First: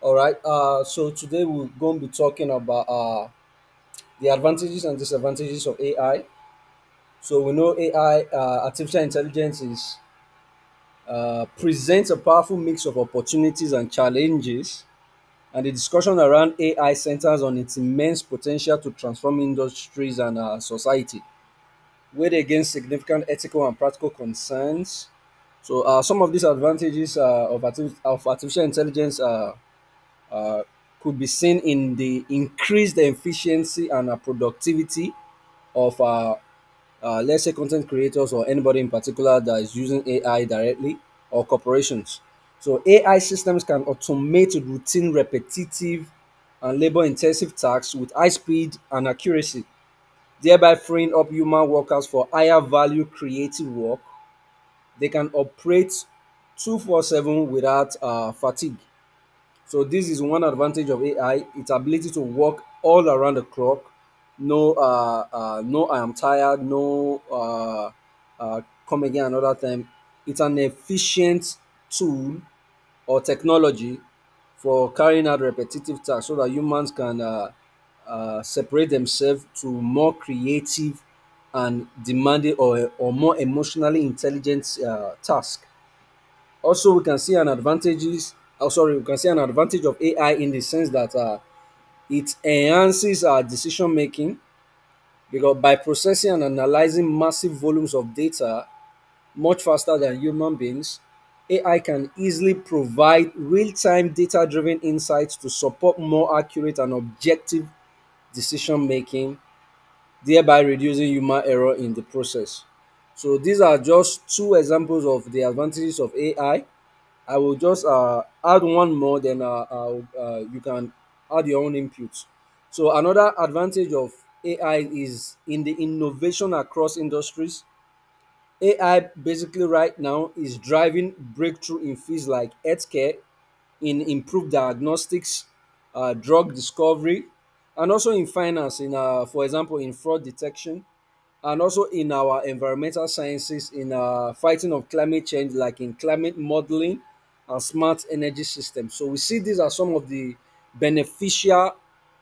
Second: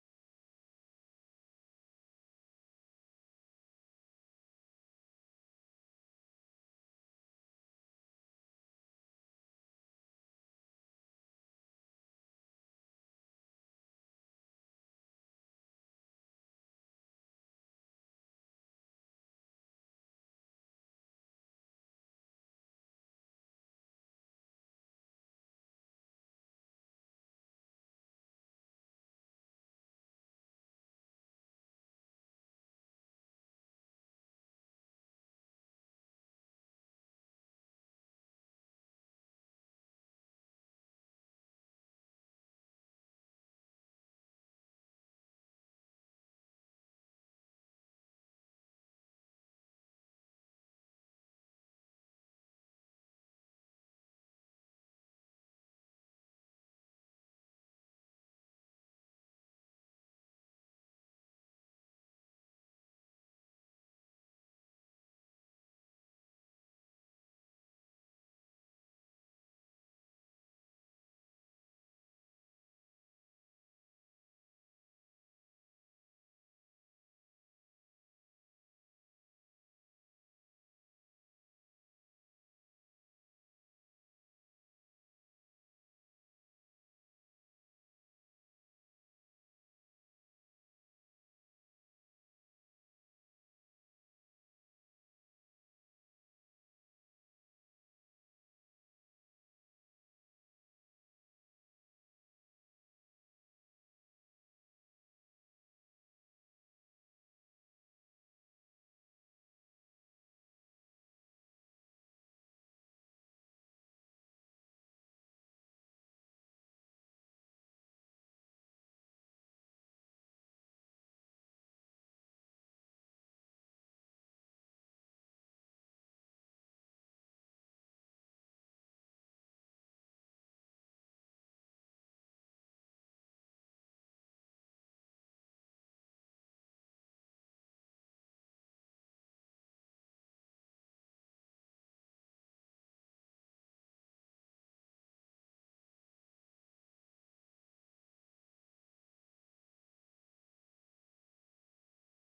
All right. So today we're going to be talking about the advantages and disadvantages of AI. So we know AI, artificial intelligence, is presents a powerful mix of opportunities and challenges. And the discussion around AI centers on its immense potential to transform industries and society, weighed against significant ethical and practical concerns. So some of these advantages of artificial intelligence are could be seen in the increased efficiency and productivity of let's say content creators or anybody in particular that is using AI directly or corporations. So AI systems can automate routine, repetitive, and labor-intensive tasks with high speed and accuracy, thereby freeing up human workers for higher value creative work. They can operate 24/7 without fatigue. So this is one advantage of AI: its ability to work all around the clock. No, no, I am tired. No, uh, come again another time. It's an efficient tool or technology for carrying out repetitive tasks, so that humans can separate themselves to more creative and demanding or more emotionally intelligent tasks. Also, we can see an advantages. Oh, sorry, we can see an advantage of AI in the sense that it enhances our decision making because by processing and analyzing massive volumes of data much faster than human beings, AI can easily provide real time data driven insights to support more accurate and objective decision making, thereby reducing human error in the process. So these are just two examples of the advantages of AI. I will just add one more, then you can add your own input. So another advantage of AI is in the innovation across industries. AI basically right now is driving breakthrough in fields like healthcare, in improved diagnostics, drug discovery, and also in finance. In for example, in fraud detection, and also in our environmental sciences in fighting of climate change, like in climate modeling and smart energy systems. So we see these are some of the beneficial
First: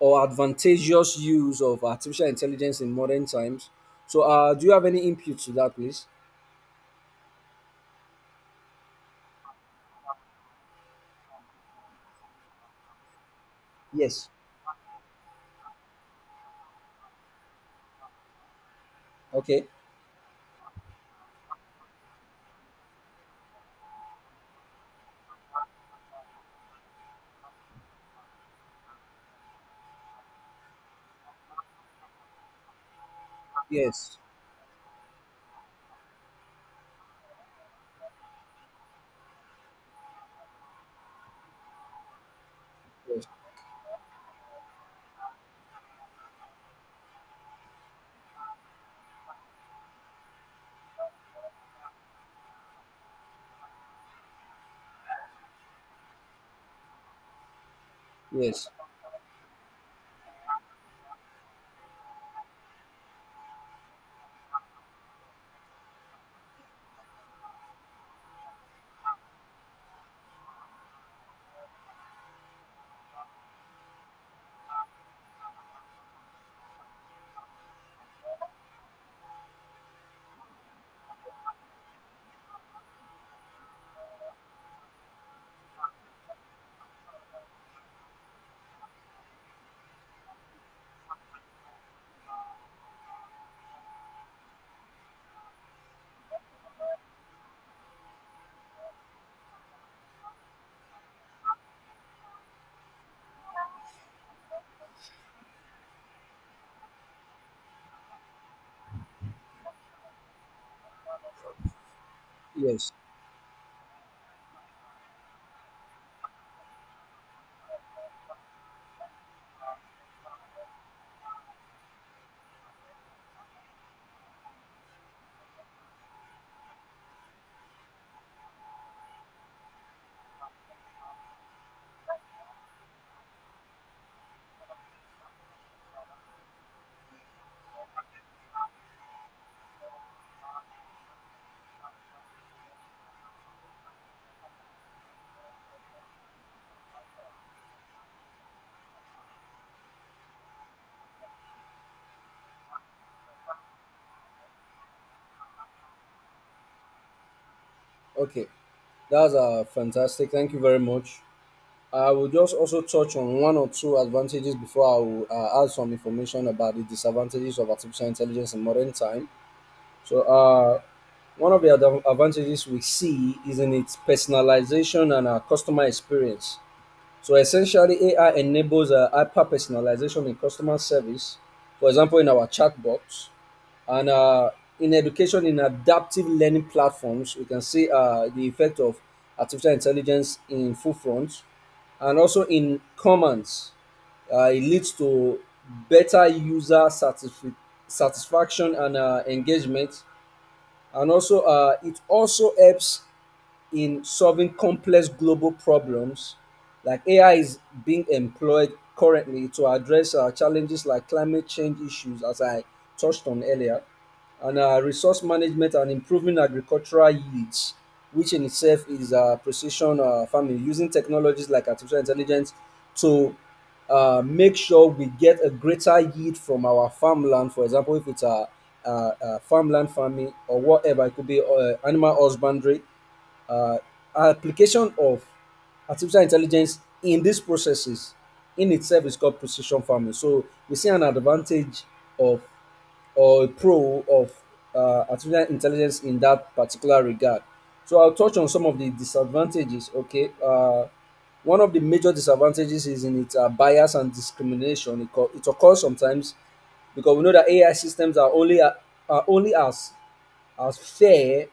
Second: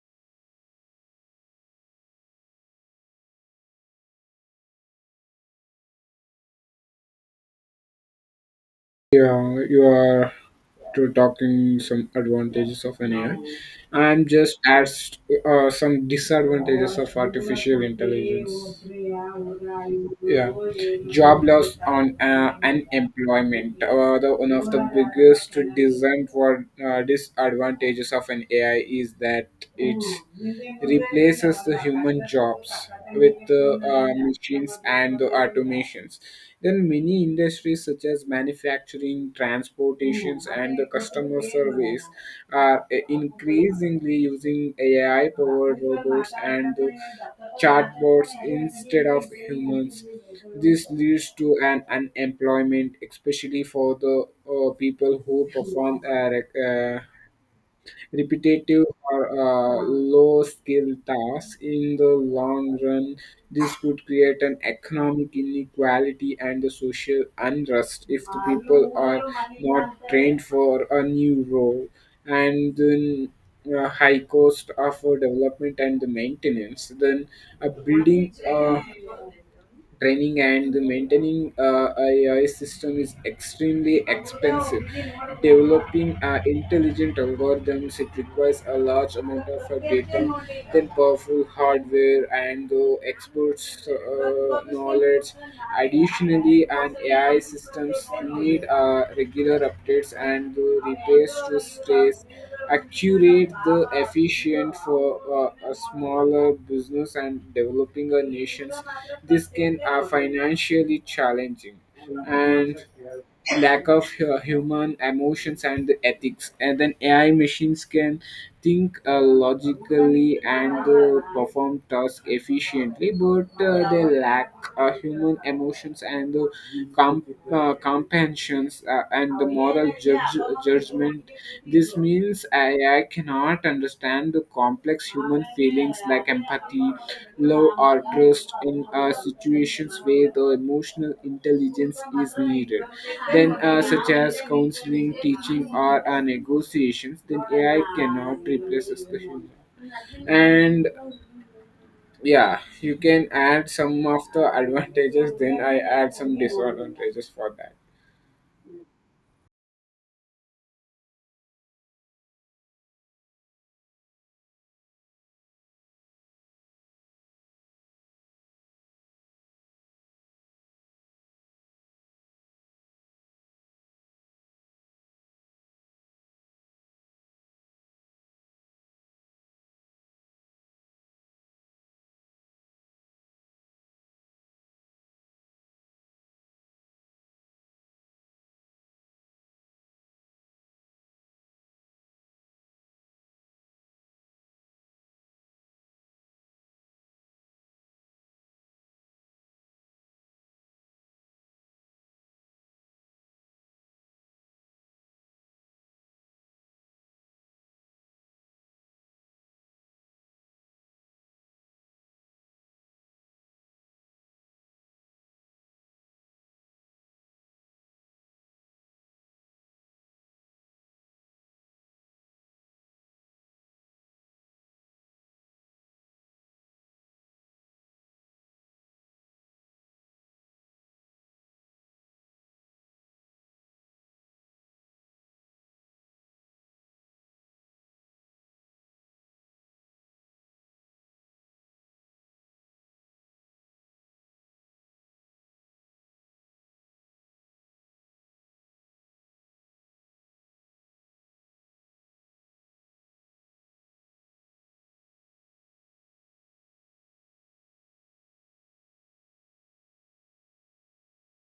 or advantageous use of artificial intelligence in modern times. So do you have any input to that, please? Yeah, you are to talking some advantages of an AI. I'm Yes. just as some disadvantages of artificial intelligence. Okay. Yeah, job loss on unemployment. One of the biggest design for disadvantages of an AI is that it replaces the human jobs with the Yes, machines and the automations. Then many industries such as manufacturing, transportations, and the customer service are yes, increasingly using AI-powered robots and the chatbots instead of humans. This leads to an unemployment, especially for the people who perform yes, repetitive or low skill tasks. In the long run, this could create an economic inequality and the social unrest if the people are not trained for a new role, and then high cost of development and the maintenance. Then a building training and the maintaining AI system is extremely expensive. Developing intelligent algorithms it requires a large amount of data, then powerful hardware and the experts knowledge. Additionally, an AI systems need regular updates and repairs to stays accurate the efficient for a smaller business and developing a nations this can are financially challenging and yes. lack of human emotions and the ethics, and then AI machines can think logically and perform tasks efficiently, but they lack human emotions and com- compassions and the moral judgment. This means I cannot understand the complex human feelings like empathy, love, or trust in situations where the emotional intelligence is needed. Then, such as counseling, teaching, or negotiations, then AI cannot replace us the human. And yeah, you can add some of the advantages, then I add some disadvantages for that. Okay, that's fantastic, thank you very much. I will just also touch on one or two advantages before I will add some information about the disadvantages of artificial intelligence in modern time. So, one of the advantages we see is in its personalization and customer experience. So, essentially, AI enables hyper personalization in customer service, for example, in our chatbots and in education, in adaptive learning platforms, we can see the effect of artificial intelligence in full front, and also in commands it leads to better satisfaction and engagement. And also it also helps in solving complex global problems. Like AI is being employed currently to address challenges like climate change issues, as I touched on earlier, and resource management and improving agricultural yields, which in itself is precision farming, using technologies like artificial intelligence to make sure we get a greater yield from our farmland. For example, if it's a farmland farming or whatever, it could be animal husbandry, uh, application of artificial intelligence in these processes in itself is called precision farming. So we see an advantage of or a pro of artificial intelligence in that particular regard. So I'll touch on some of the disadvantages. Okay, one of the major disadvantages is in its bias and discrimination. It occurs sometimes because we know that AI systems are are only as fair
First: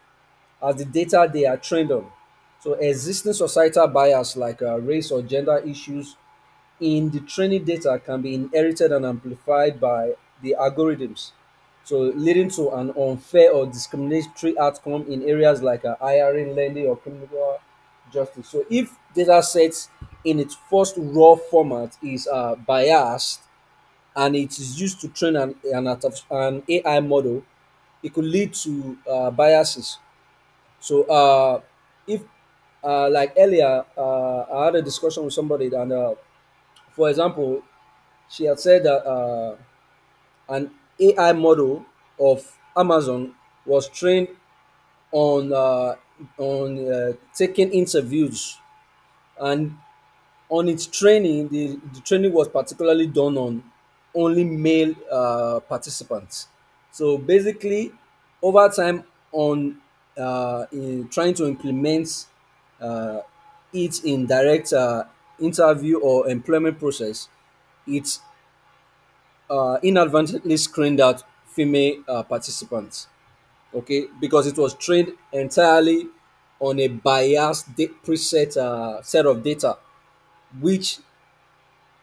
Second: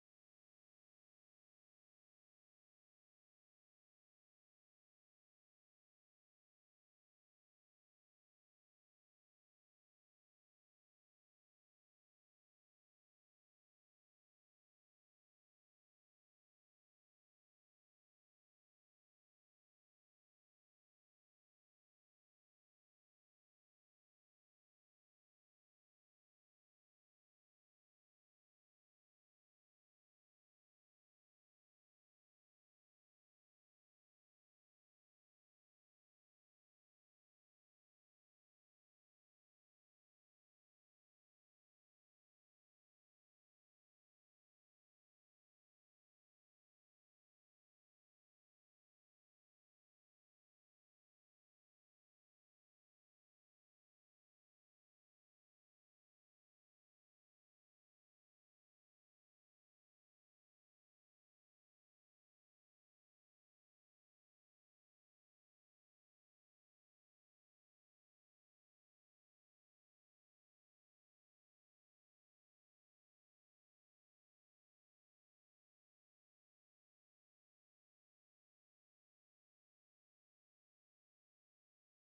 as the data they are trained on. So existing societal bias like race or gender issues in the training data can be inherited and amplified by the algorithms, so leading to an unfair or discriminatory outcome in areas like hiring, lending, or criminal justice. So if data sets in its first raw format is biased, and it is used to train an AI model, it could lead to biases. So, if like earlier, I had a discussion with somebody, and for example, she had said that an AI model of Amazon was trained on uh, on taking interviews, and on its training, the training was particularly done on only male participants. So basically, over time, on in trying to implement uh, it in direct interview or employment process, it inadvertently screened out female participants. Okay, because it was trained entirely on a preset set of data, which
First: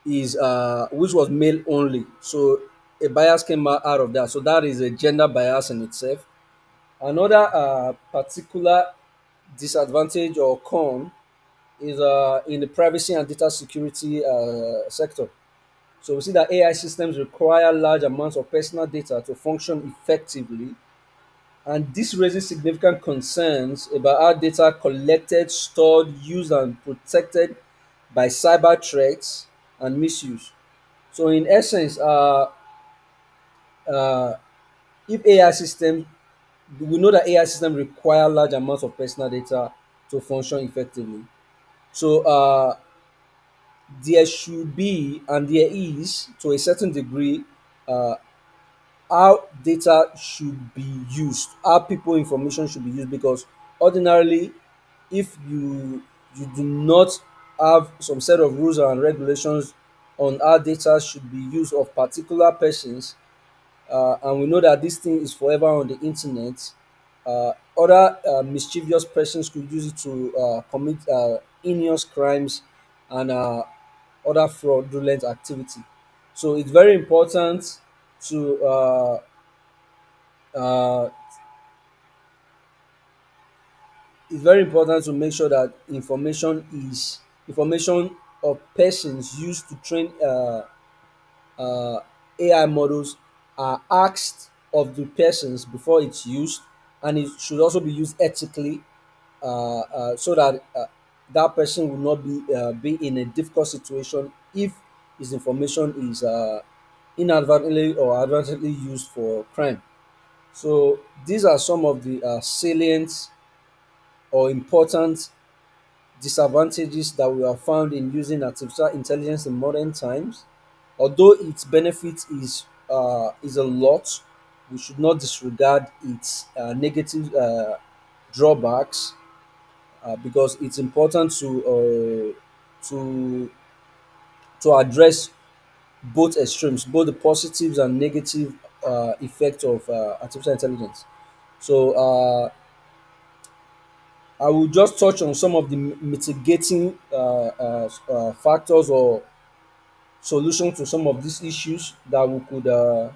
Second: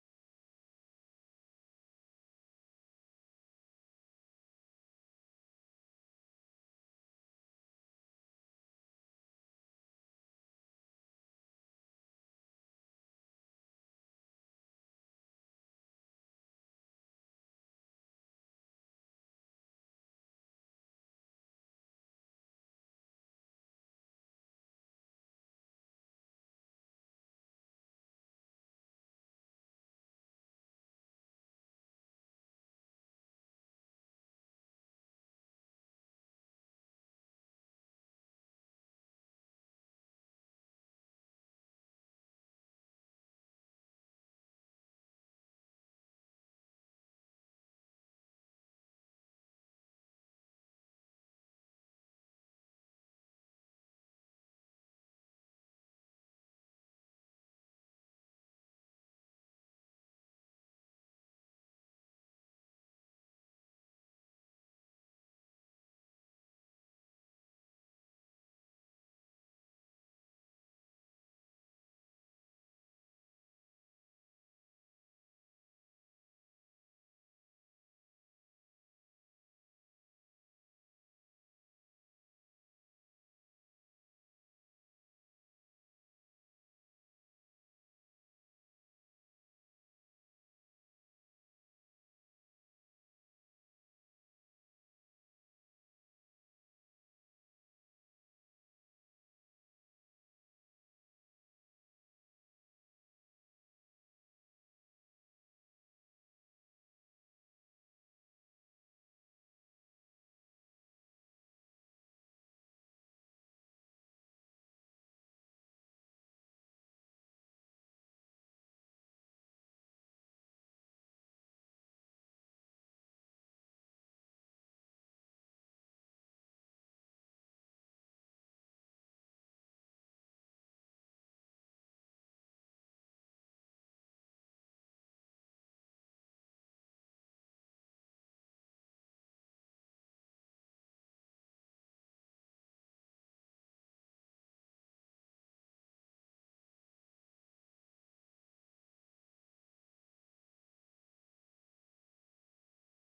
is which was male only. So a bias came out out of that. So that is a gender bias in itself. Another particular disadvantage or con is in the privacy and data security sector. So we see that AI systems require large amounts of personal data to function effectively, and this raises significant concerns about how data collected, stored, used, and protected by cyber threats and misuse. So, in essence, if AI systems, we know that AI systems require large amounts of personal data to function effectively. So, there should be, and there is, to a certain degree, uh, how data should be used, how people information should be used, because ordinarily, if you do not have some set of rules and regulations on how data should be used of particular persons, and we know that this thing is forever on the internet, uh, other mischievous persons could use it to commit heinous crimes and other fraudulent activity. So it's very important to uh, it's very important to make sure that information is information of persons used to train uh, AI models are asked of the persons before it's used, and it should also be used ethically, so that that person will not be be in a difficult situation if his information is inadvertently or advertently used for crime. So these are some of the salient or important disadvantages that we have found in using artificial intelligence in modern times. Although its benefit is a lot, we should not disregard its negative drawbacks, because it's important to to to address both extremes, both the positives and negative effect of artificial intelligence. So I will just touch on some of the mitigating factors or solutions to some of these issues that we could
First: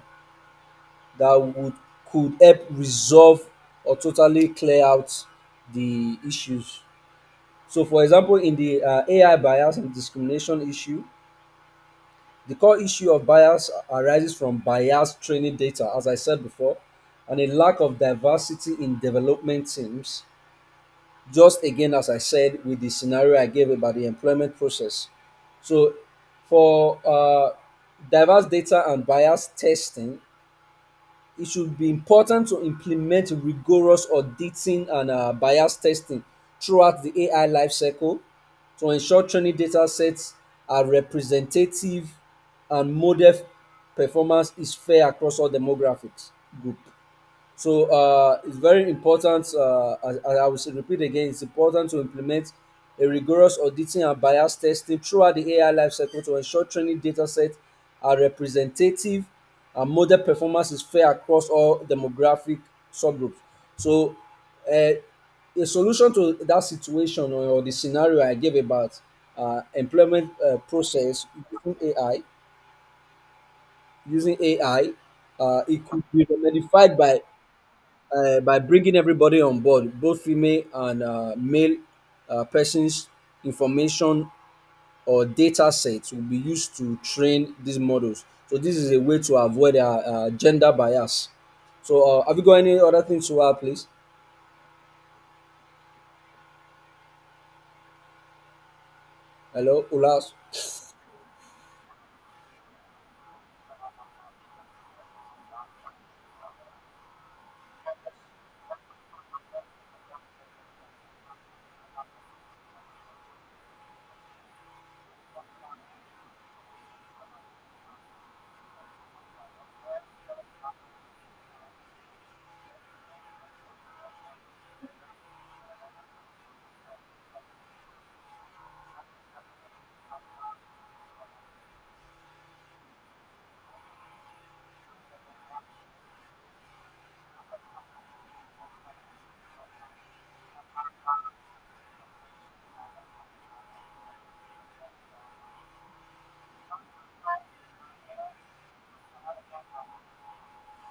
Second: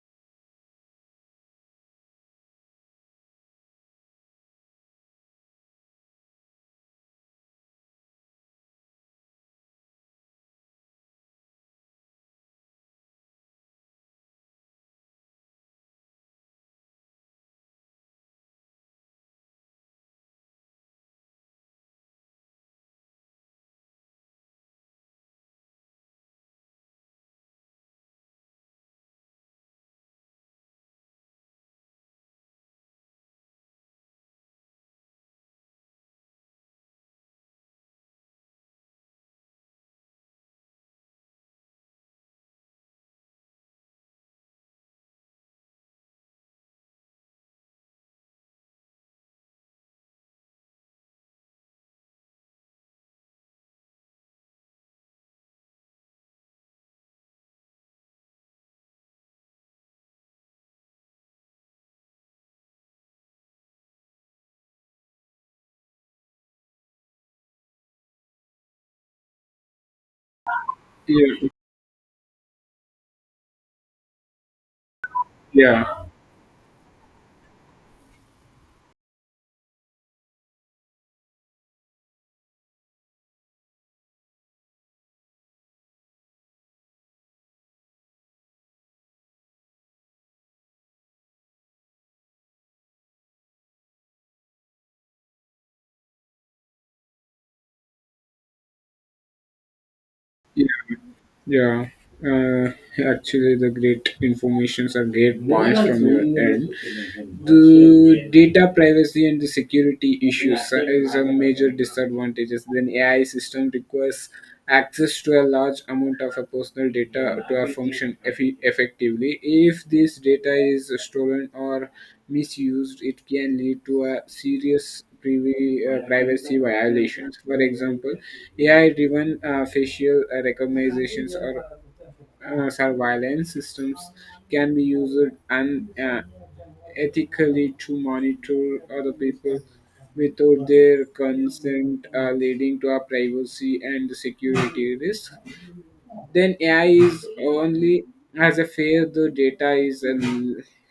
that would could help resolve or totally clear out the issues. So, for example, in the AI bias and discrimination issue, the core issue of bias arises from biased training data, as I said before, and a lack of diversity in development teams, just again as I said with the scenario I gave about the employment process. So for diverse data and bias testing, it should be important to implement rigorous auditing and bias testing throughout the AI lifecycle to ensure training data sets are representative and model performance is fair across all demographics group. So it's very important, as I will repeat again, it's important to implement a rigorous auditing and bias testing throughout the AI lifecycle to ensure training data sets are representative and model performance is fair across all demographic subgroups. So uh, a solution to that situation or the scenario I gave about employment process Yeah, using AI, using AI, it could yeah, be remedified by bringing everybody on board, both female and male persons, information or data sets will be used to train these models. So this is a way to avoid gender bias. So have you got any other things to add, please? Hello, Ulas. yeah, yeah. Uh, Actually, the great informations are great points from your end. The, yes, data privacy and the security issues is a major disadvantages. Then AI system requires access to a large amount of a personal data to a function effectively. If this data is stolen or misused, it can lead to a serious privacy violations. For example, AI-driven facial recognitions or surveillance systems can be used unethically to monitor other people without their consent, leading to a privacy and security risk. Then AI is only as a fair the data is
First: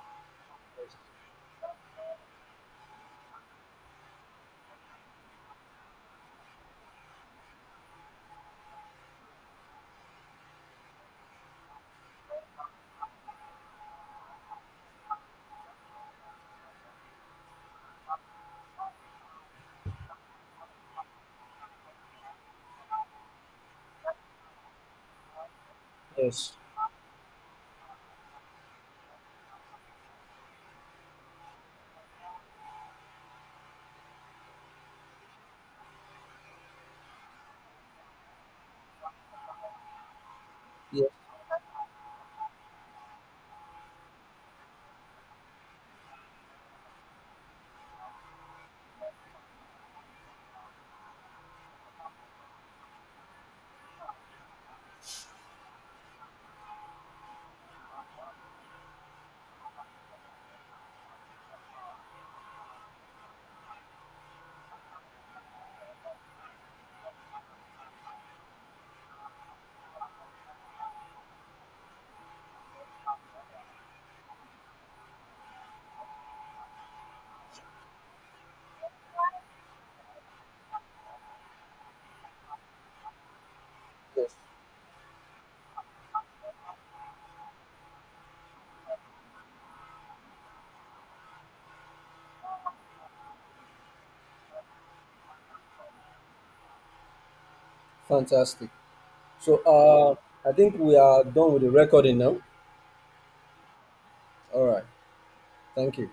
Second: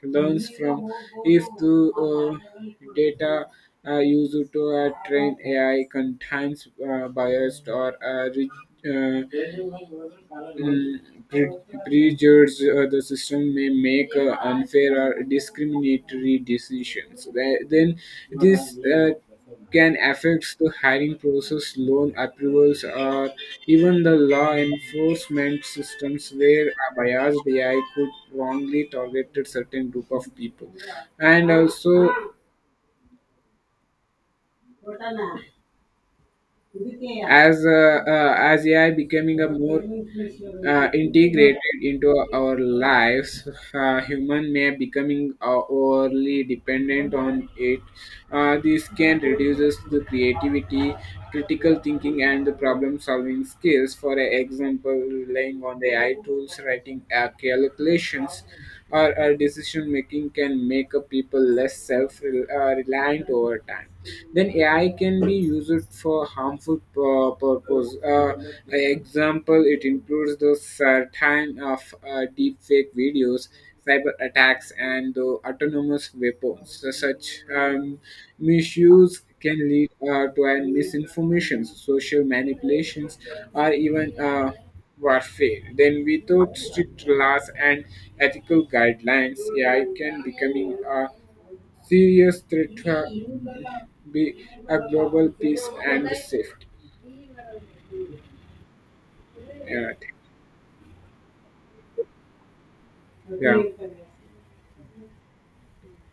learns from if the data used to train AI contains biased or uh, Mm, pre- prejudge the system may make unfair or discriminatory decisions. Then this can affect the hiring process, loan approvals, or even the law enforcement systems Yes, where a biased AI could wrongly target a certain group of people. And also, as AI becoming a more yes, integrated into our lives, human may becoming overly dependent on it. This can reduces the creativity, critical thinking, and the problem solving skills. For example, relying on the AI tools, writing calculations or our decision making can make a people less self reliant over time. Then AI can be used for harmful purpose. Example, it includes the certain of deepfake videos, cyber attacks, and the autonomous weapons. So such misuse can lead to an misinformation, social manipulations, or even yes. Warfare. Then, without strict laws and ethical guidelines, AI can becoming a serious threat to be a global peace and safety. Fantastic. So Yeah, I think- I think we are done with the recording now. yeah. All right. Thank you.